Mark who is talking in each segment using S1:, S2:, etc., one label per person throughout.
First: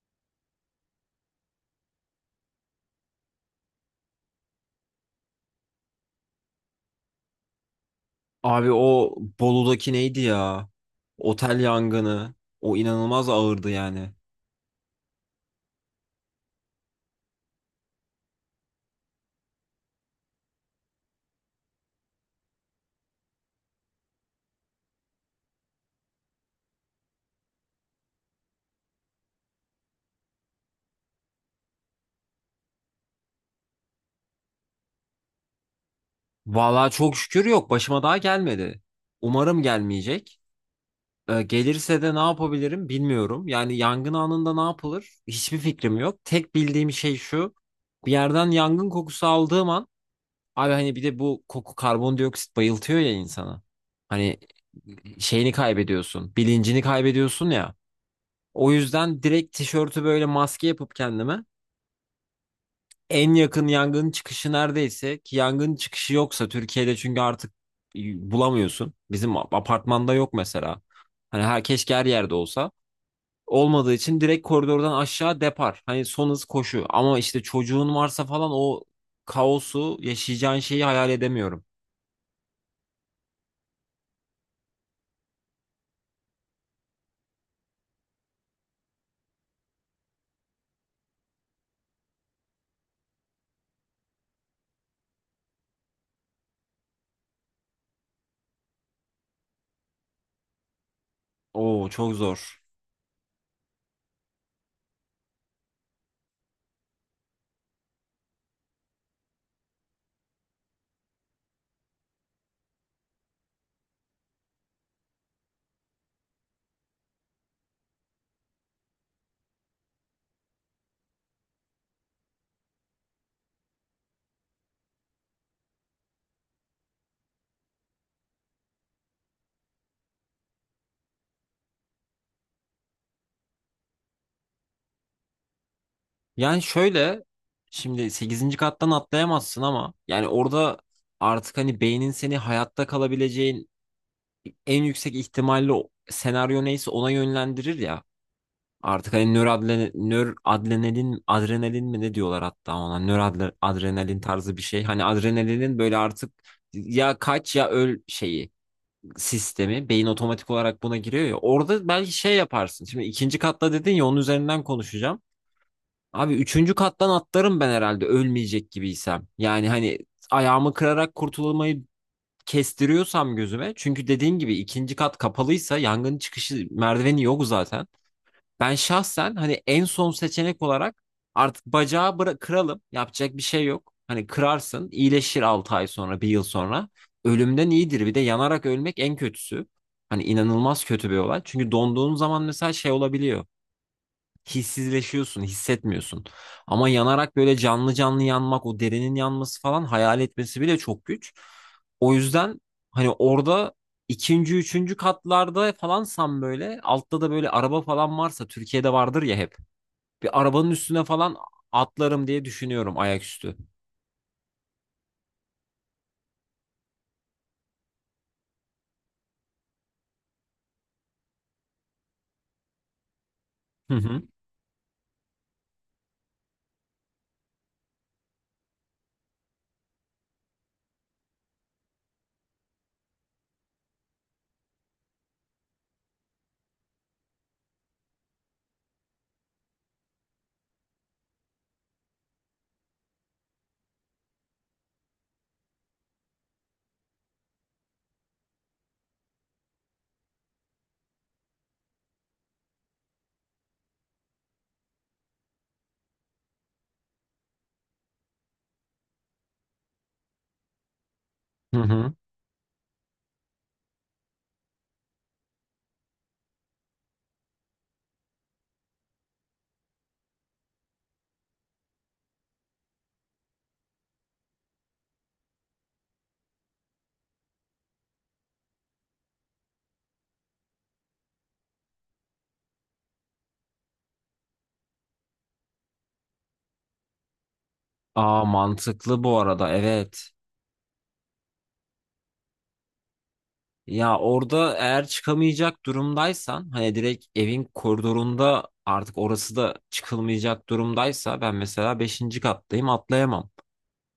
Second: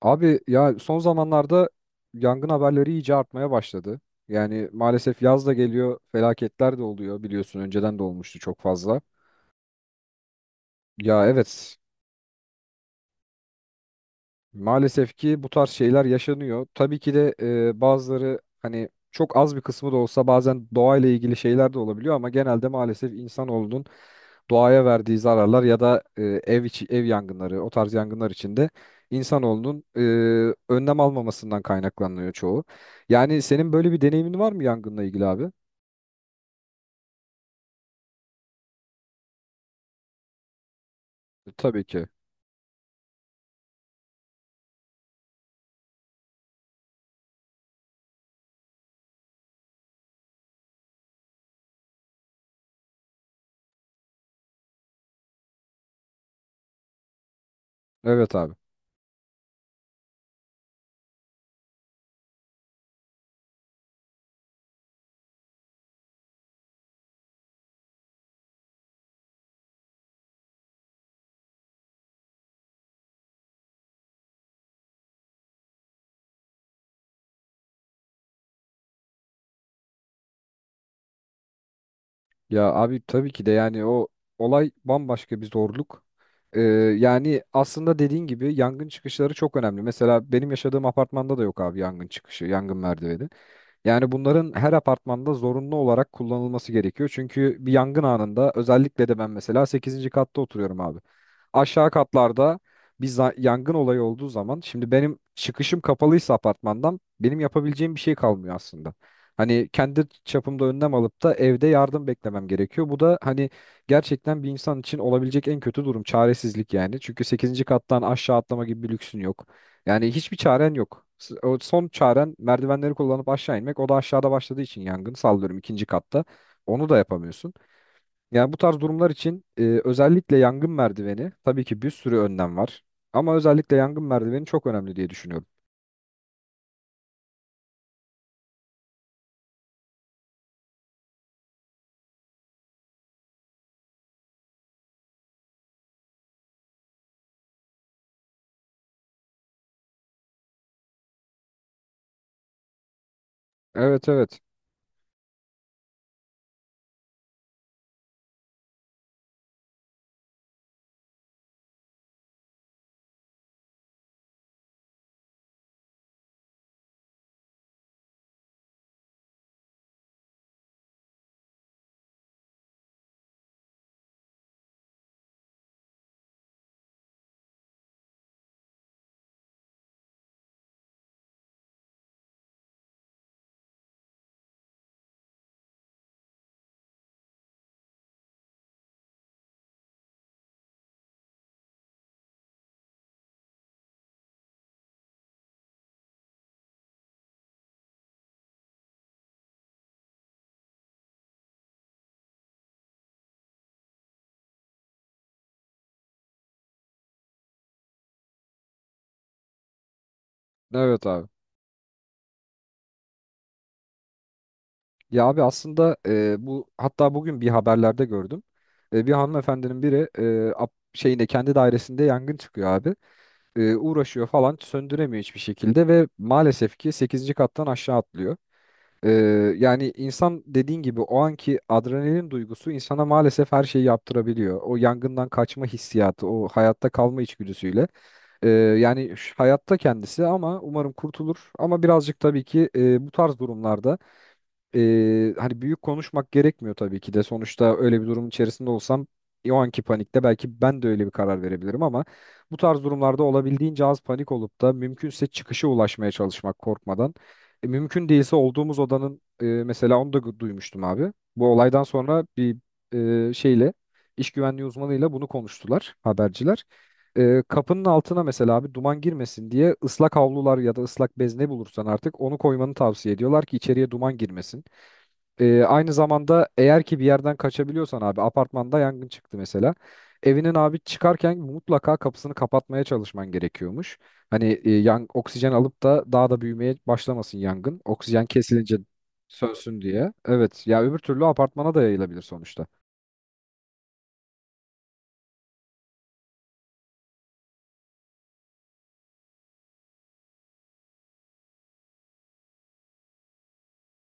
S1: Abi ya son zamanlarda yangın haberleri iyice artmaya başladı. Yani maalesef yaz da geliyor, felaketler de oluyor biliyorsun önceden de olmuştu çok
S2: Abi
S1: fazla.
S2: o Bolu'daki neydi ya?
S1: Ya,
S2: Otel
S1: evet.
S2: yangını. O inanılmaz ağırdı yani.
S1: Maalesef ki bu tarz şeyler yaşanıyor. Tabii ki de bazıları hani çok az bir kısmı da olsa bazen doğayla ilgili şeyler de olabiliyor ama genelde maalesef insanoğlunun doğaya verdiği zararlar ya da ev içi ev yangınları o tarz yangınlar içinde insanoğlunun önlem almamasından kaynaklanıyor çoğu. Yani senin böyle bir deneyimin var mı yangınla ilgili abi?
S2: Vallahi çok şükür yok. Başıma daha gelmedi. Umarım gelmeyecek.
S1: Tabii
S2: Gelirse
S1: ki.
S2: de ne yapabilirim bilmiyorum. Yani yangın anında ne yapılır? Hiçbir fikrim yok. Tek bildiğim şey şu. Bir yerden yangın kokusu aldığım an abi hani bir de bu koku karbondioksit bayıltıyor ya insana. Hani şeyini kaybediyorsun, bilincini kaybediyorsun ya.
S1: Evet, abi.
S2: O yüzden direkt tişörtü böyle maske yapıp kendime en yakın yangın çıkışı neredeyse ki yangın çıkışı yoksa Türkiye'de çünkü artık e, bulamıyorsun. Bizim apartmanda yok mesela. Hani her keşke her yerde olsa. Olmadığı için direkt koridordan aşağı depar. Hani son hız koşu. Ama işte çocuğun varsa falan o kaosu yaşayacağın şeyi hayal edemiyorum.
S1: Ya abi tabii ki de yani o olay bambaşka bir zorluk. Ee, yani aslında dediğin gibi yangın çıkışları çok önemli. Mesela benim yaşadığım apartmanda da yok abi yangın çıkışı, yangın merdiveni. Yani bunların her apartmanda zorunlu olarak kullanılması gerekiyor. Çünkü bir yangın anında özellikle de ben mesela sekizinci katta oturuyorum abi,
S2: Oo
S1: aşağı
S2: çok
S1: katlarda
S2: zor.
S1: yangın olayı olduğu zaman şimdi benim çıkışım kapalıysa apartmandan benim yapabileceğim bir şey kalmıyor aslında. Hani kendi çapımda önlem alıp da evde yardım beklemem gerekiyor. Bu da hani gerçekten bir insan için olabilecek en kötü durum çaresizlik yani. Çünkü sekizinci kattan aşağı atlama gibi bir lüksün yok. Yani hiçbir çaren yok. O son çaren merdivenleri kullanıp aşağı inmek. O da aşağıda başladığı için yangın sallıyorum ikinci katta. Onu da yapamıyorsun. Yani bu tarz durumlar için özellikle yangın merdiveni tabii ki bir sürü önlem var. Ama özellikle yangın merdiveni çok önemli diye düşünüyorum.
S2: Yani şöyle şimdi sekizinci kattan atlayamazsın ama yani orada artık hani beynin seni hayatta kalabileceğin en yüksek ihtimalle o senaryo neyse ona yönlendirir ya. Artık hani nöradrenalin, adrenalin mi ne diyorlar hatta ona
S1: Evet,
S2: nöradrenalin
S1: evet.
S2: tarzı bir şey. Hani adrenalinin böyle artık ya kaç ya öl şeyi sistemi beyin otomatik olarak buna giriyor ya. Orada belki şey yaparsın. Şimdi ikinci katta dedin ya onun üzerinden konuşacağım. Abi üçüncü kattan atlarım ben herhalde ölmeyecek gibiysem. Yani hani ayağımı kırarak kurtulmayı kestiriyorsam gözüme çünkü dediğin gibi ikinci kat kapalıysa yangın çıkışı merdiveni yok zaten. Ben şahsen hani en son seçenek olarak artık bacağı kıralım yapacak bir şey yok. Hani kırarsın iyileşir 6 ay sonra bir yıl sonra. Ölümden iyidir bir de yanarak ölmek en kötüsü. Hani inanılmaz kötü bir olay. Çünkü donduğun zaman mesela şey olabiliyor hissizleşiyorsun, hissetmiyorsun. Ama yanarak böyle canlı canlı yanmak, o derinin yanması falan hayal etmesi bile çok güç. O yüzden hani orada ikinci, üçüncü katlarda falansan böyle altta da böyle araba falan varsa Türkiye'de vardır ya hep. Bir arabanın üstüne
S1: Evet, abi.
S2: falan atlarım diye düşünüyorum ayaküstü.
S1: Ya abi aslında bu hatta bugün bir haberlerde gördüm. Bir hanımefendinin biri şeyinde kendi dairesinde yangın çıkıyor abi.
S2: Hı hı.
S1: Uğraşıyor falan söndüremiyor hiçbir şekilde ve maalesef ki sekizinci kattan aşağı atlıyor. Ee, yani insan dediğin gibi o anki adrenalin duygusu insana maalesef her şeyi yaptırabiliyor. O yangından kaçma hissiyatı, o hayatta kalma içgüdüsüyle. Yani şu hayatta kendisi ama umarım kurtulur. Ama birazcık tabii ki bu tarz durumlarda hani büyük konuşmak gerekmiyor tabii ki de. Sonuçta öyle bir durumun içerisinde olsam o anki panikte belki ben de öyle bir karar verebilirim ama bu tarz durumlarda olabildiğince az panik olup da mümkünse çıkışa ulaşmaya çalışmak korkmadan. Mümkün değilse olduğumuz odanın mesela onu da duymuştum abi. Bu
S2: Hı
S1: olaydan
S2: hı.
S1: sonra bir şeyle iş güvenliği uzmanıyla bunu konuştular haberciler. Kapının altına mesela abi duman girmesin diye ıslak havlular ya da ıslak bez ne bulursan artık onu koymanı tavsiye ediyorlar ki içeriye duman girmesin. Aynı zamanda eğer ki bir yerden kaçabiliyorsan abi apartmanda yangın çıktı mesela. Evinin abi çıkarken mutlaka kapısını kapatmaya çalışman gerekiyormuş. Hani oksijen alıp da daha da büyümeye başlamasın yangın. Oksijen
S2: Aa
S1: kesilince
S2: mantıklı bu arada
S1: sönsün diye.
S2: evet.
S1: Evet ya öbür türlü apartmana da yayılabilir sonuçta.
S2: Ya orada eğer çıkamayacak durumdaysan hani direkt evin koridorunda artık orası da çıkılmayacak durumdaysa ben mesela beşinci kattayım atlayamam.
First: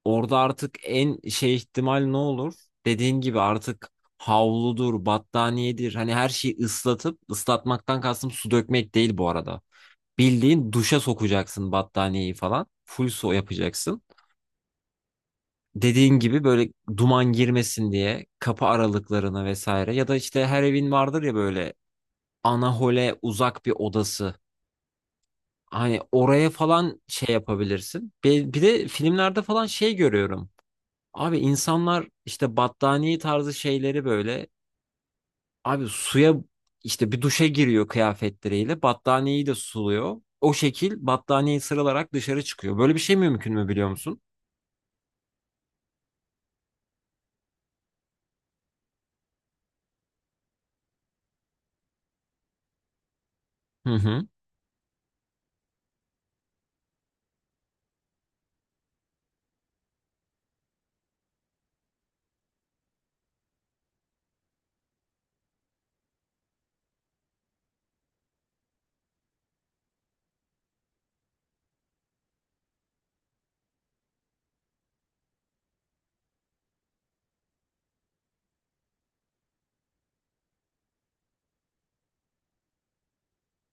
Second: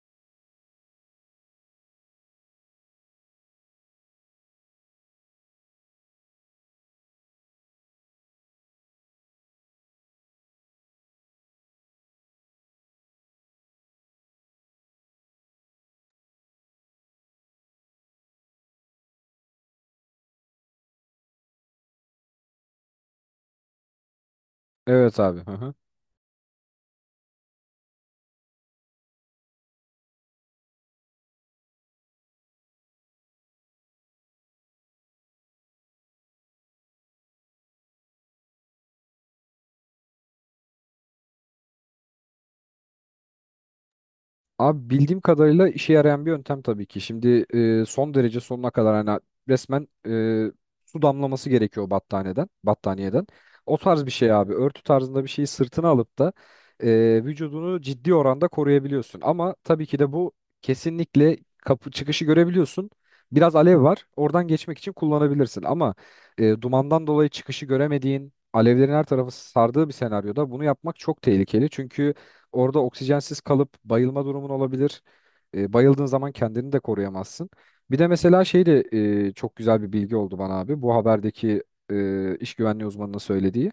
S2: Orada artık en şey ihtimal ne olur? Dediğin gibi artık havludur, battaniyedir hani her şeyi ıslatıp ıslatmaktan kastım su dökmek değil bu arada. Bildiğin duşa sokacaksın battaniyeyi falan. Full su yapacaksın dediğin gibi böyle duman girmesin diye kapı aralıklarına vesaire ya da işte her evin vardır ya böyle anahole uzak bir odası.
S1: Evet, abi. Hı hı.
S2: Hani oraya falan şey yapabilirsin. Bir de filmlerde falan şey görüyorum. Abi insanlar işte battaniye tarzı şeyleri böyle abi suya işte bir duşa giriyor kıyafetleriyle battaniyeyi de suluyor. O şekil battaniyeyi sıralarak dışarı çıkıyor. Böyle bir şey mümkün mü biliyor musun?
S1: Abi bildiğim kadarıyla işe yarayan bir yöntem tabii ki. Şimdi son derece sonuna kadar hani resmen su damlaması gerekiyor battaniyeden. O
S2: Hı
S1: tarz bir
S2: hı.
S1: şey abi. Örtü tarzında bir şeyi sırtına alıp da vücudunu ciddi oranda koruyabiliyorsun. Ama tabii ki de bu kesinlikle kapı çıkışı görebiliyorsun. Biraz alev var. Oradan geçmek için kullanabilirsin. Ama dumandan dolayı çıkışı göremediğin, alevlerin her tarafı sardığı bir senaryoda bunu yapmak çok tehlikeli. Çünkü orada oksijensiz kalıp bayılma durumun olabilir. Bayıldığın zaman kendini de koruyamazsın. Bir de mesela şey de çok güzel bir bilgi oldu bana abi. Bu haberdeki iş güvenliği uzmanının söylediği.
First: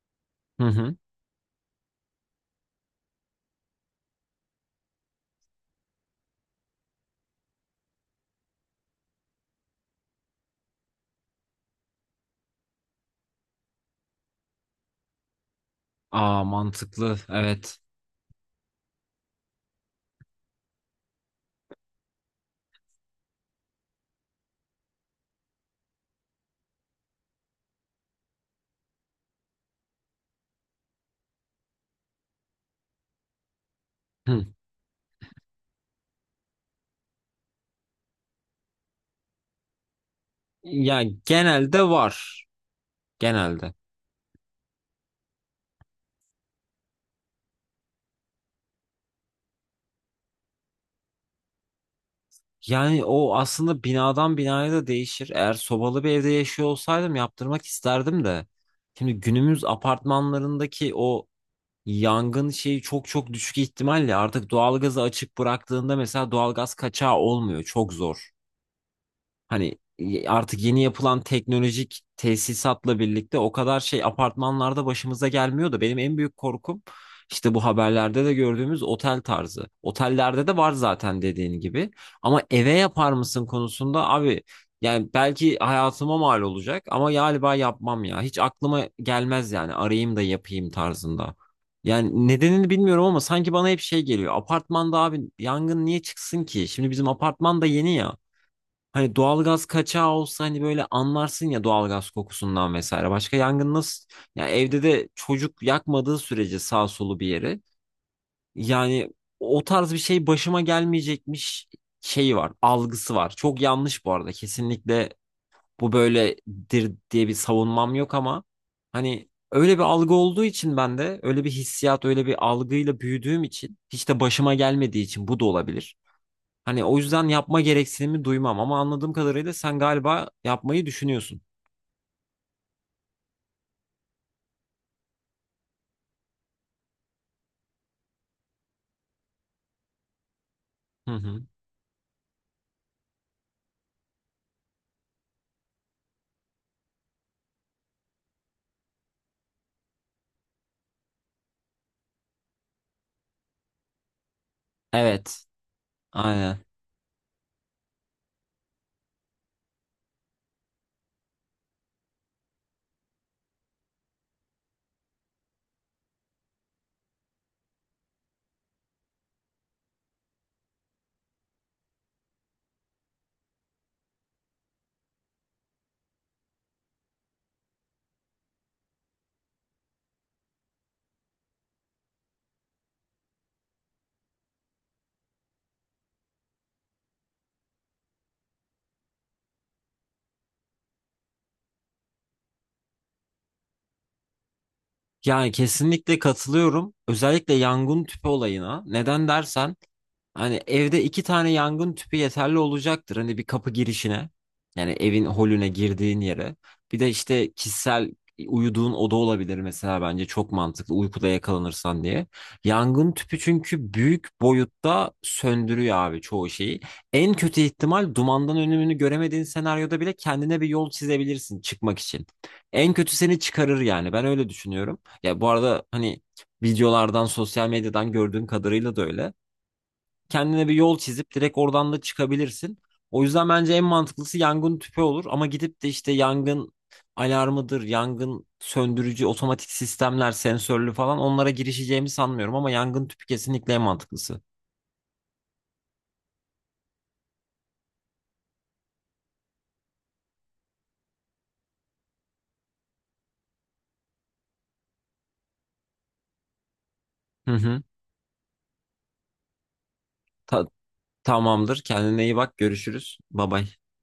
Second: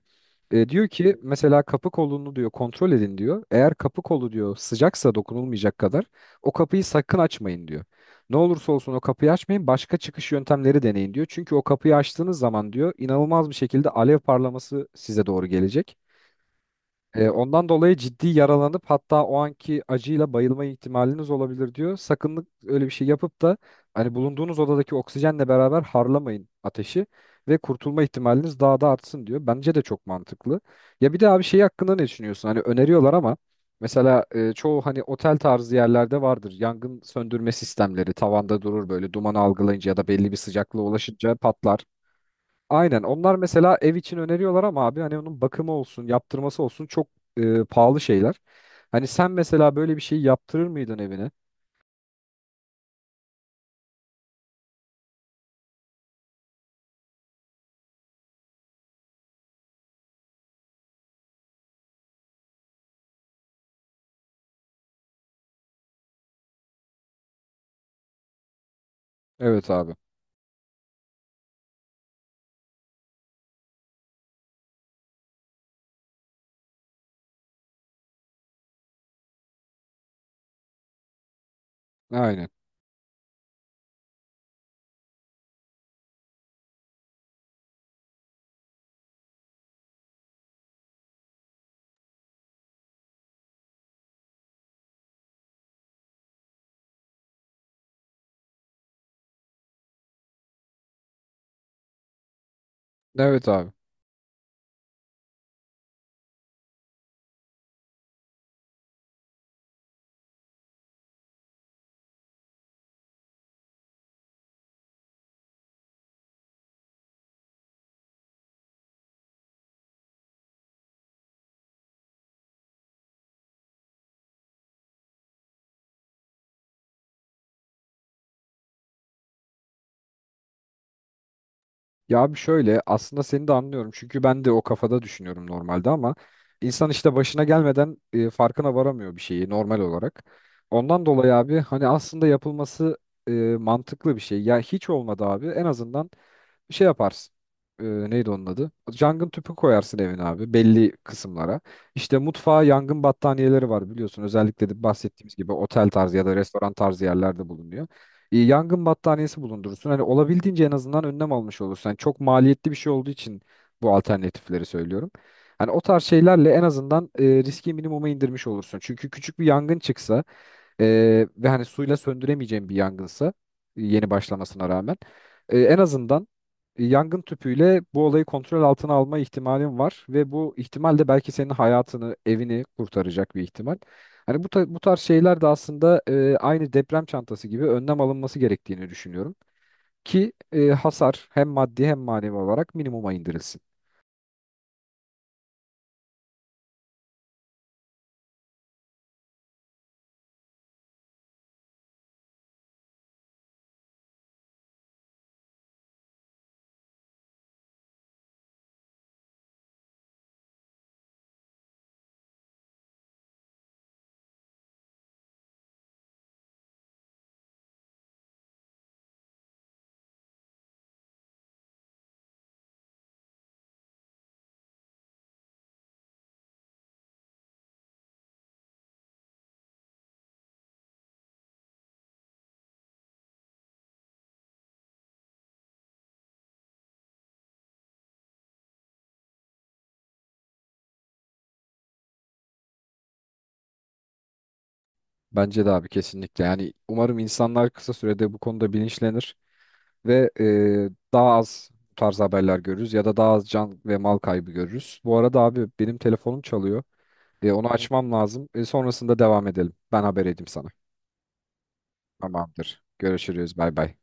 S2: Hı
S1: Diyor
S2: hı.
S1: ki mesela kapı kolunu diyor kontrol edin diyor. Eğer kapı kolu diyor sıcaksa dokunulmayacak kadar o kapıyı sakın açmayın diyor. Ne olursa olsun o kapıyı açmayın başka çıkış yöntemleri deneyin diyor. Çünkü o kapıyı açtığınız zaman diyor inanılmaz bir şekilde alev parlaması size doğru gelecek.
S2: Aa mantıklı.
S1: Ondan
S2: Evet.
S1: dolayı ciddi yaralanıp hatta o anki acıyla bayılma ihtimaliniz olabilir diyor. Sakın öyle bir şey yapıp da hani bulunduğunuz odadaki oksijenle beraber harlamayın ateşi ve kurtulma ihtimaliniz daha da artsın diyor. Bence de çok mantıklı. Ya bir de abi şey hakkında ne düşünüyorsun? Hani öneriyorlar ama mesela
S2: Hı.
S1: çoğu hani otel tarzı yerlerde vardır. Yangın söndürme sistemleri tavanda durur böyle dumanı algılayınca ya da belli bir sıcaklığa
S2: Ya
S1: ulaşınca
S2: genelde
S1: patlar.
S2: var.
S1: Aynen. Onlar
S2: Genelde.
S1: mesela ev için öneriyorlar ama abi hani onun bakımı olsun, yaptırması olsun çok pahalı şeyler. Hani sen mesela böyle bir şey yaptırır mıydın evine?
S2: Yani o aslında binadan binaya da değişir. Eğer sobalı bir evde yaşıyor olsaydım yaptırmak isterdim de. Şimdi günümüz apartmanlarındaki o yangın şeyi çok çok düşük ihtimalle artık doğalgazı açık bıraktığında mesela doğalgaz kaçağı olmuyor. Çok zor.
S1: Evet,
S2: Hani
S1: abi.
S2: artık yeni yapılan teknolojik tesisatla birlikte o kadar şey apartmanlarda başımıza gelmiyor da benim en büyük korkum işte bu haberlerde de gördüğümüz otel tarzı. Otellerde de var zaten dediğin gibi. Ama
S1: Aynen.
S2: eve yapar mısın konusunda abi yani belki hayatıma mal olacak ama galiba yapmam ya. Hiç aklıma gelmez yani arayayım da yapayım tarzında. Yani nedenini bilmiyorum ama sanki bana hep şey geliyor. Apartmanda abi yangın niye çıksın ki? Şimdi bizim apartman da yeni ya. Hani doğalgaz kaçağı olsa hani böyle anlarsın ya doğalgaz kokusundan vesaire. Başka
S1: Evet, abi.
S2: yangın nasıl? Ya evde de çocuk yakmadığı sürece sağ solu bir yeri. Yani o tarz bir şey başıma gelmeyecekmiş şeyi var, algısı var. Çok yanlış bu arada. Kesinlikle bu böyledir diye bir savunmam yok ama hani öyle bir algı olduğu için ben de öyle bir hissiyat, öyle bir algıyla büyüdüğüm için hiç de başıma gelmediği için bu da olabilir. Hani o yüzden yapma gereksinimi duymam ama anladığım kadarıyla sen galiba yapmayı düşünüyorsun.
S1: Ya abi şöyle aslında seni de anlıyorum çünkü ben de o kafada düşünüyorum normalde ama insan işte başına gelmeden farkına varamıyor bir şeyi normal olarak. Ondan
S2: Hı
S1: dolayı
S2: hı.
S1: abi hani aslında yapılması e, mantıklı bir şey. Ya hiç olmadı abi en azından şey yaparsın. Neydi onun adı? Yangın tüpü koyarsın evin abi belli kısımlara. İşte mutfağa yangın battaniyeleri var biliyorsun özellikle de bahsettiğimiz
S2: Evet,
S1: gibi otel tarzı ya da
S2: aynen.
S1: restoran tarzı yerlerde bulunuyor, yangın battaniyesi bulundurursun. Hani olabildiğince en azından önlem almış olursun. Hani çok maliyetli bir şey olduğu için bu alternatifleri söylüyorum. Hani o tarz şeylerle en azından riski minimuma indirmiş olursun. Çünkü küçük bir yangın çıksa e, ve hani suyla söndüremeyeceğim bir yangınsa yeni başlamasına rağmen en azından yangın tüpüyle bu olayı kontrol altına alma ihtimalin var ve bu ihtimal de belki senin hayatını, evini kurtaracak bir ihtimal. Hani bu tarz şeyler de aslında aynı deprem çantası gibi önlem alınması gerektiğini düşünüyorum. Ki hasar hem maddi hem manevi olarak minimuma indirilsin.
S2: Yani kesinlikle katılıyorum. Özellikle yangın tüpü olayına. Neden dersen hani evde iki tane yangın tüpü yeterli olacaktır. Hani bir kapı girişine yani evin holüne girdiğin yere. Bir de işte kişisel uyuduğun oda olabilir mesela bence çok mantıklı uykuda yakalanırsan diye. Yangın tüpü çünkü büyük boyutta söndürüyor abi çoğu şeyi. En kötü ihtimal dumandan önümünü göremediğin senaryoda bile kendine bir yol çizebilirsin çıkmak için. En kötü seni çıkarır yani ben öyle düşünüyorum. Ya bu arada hani videolardan sosyal medyadan gördüğüm kadarıyla da öyle kendine bir yol çizip direkt oradan da çıkabilirsin. O yüzden bence en mantıklısı yangın tüpü olur ama gidip de işte yangın alarmıdır, yangın söndürücü otomatik sistemler, sensörlü falan onlara girişeceğimi sanmıyorum ama yangın tüpü kesinlikle en mantıklısı.
S1: Bence de abi kesinlikle. Yani umarım insanlar kısa sürede bu konuda bilinçlenir ve daha az bu tarz haberler görürüz ya da daha az can ve mal kaybı görürüz. Bu arada abi benim telefonum çalıyor.
S2: Hı
S1: Onu tamam,
S2: hı.
S1: açmam lazım. Sonrasında devam edelim. Ben haber edeyim
S2: Ta-
S1: sana.
S2: Tamamdır. Kendine iyi bak.
S1: Tamamdır.
S2: Görüşürüz. Bay
S1: Görüşürüz.
S2: bay.
S1: Bay bay.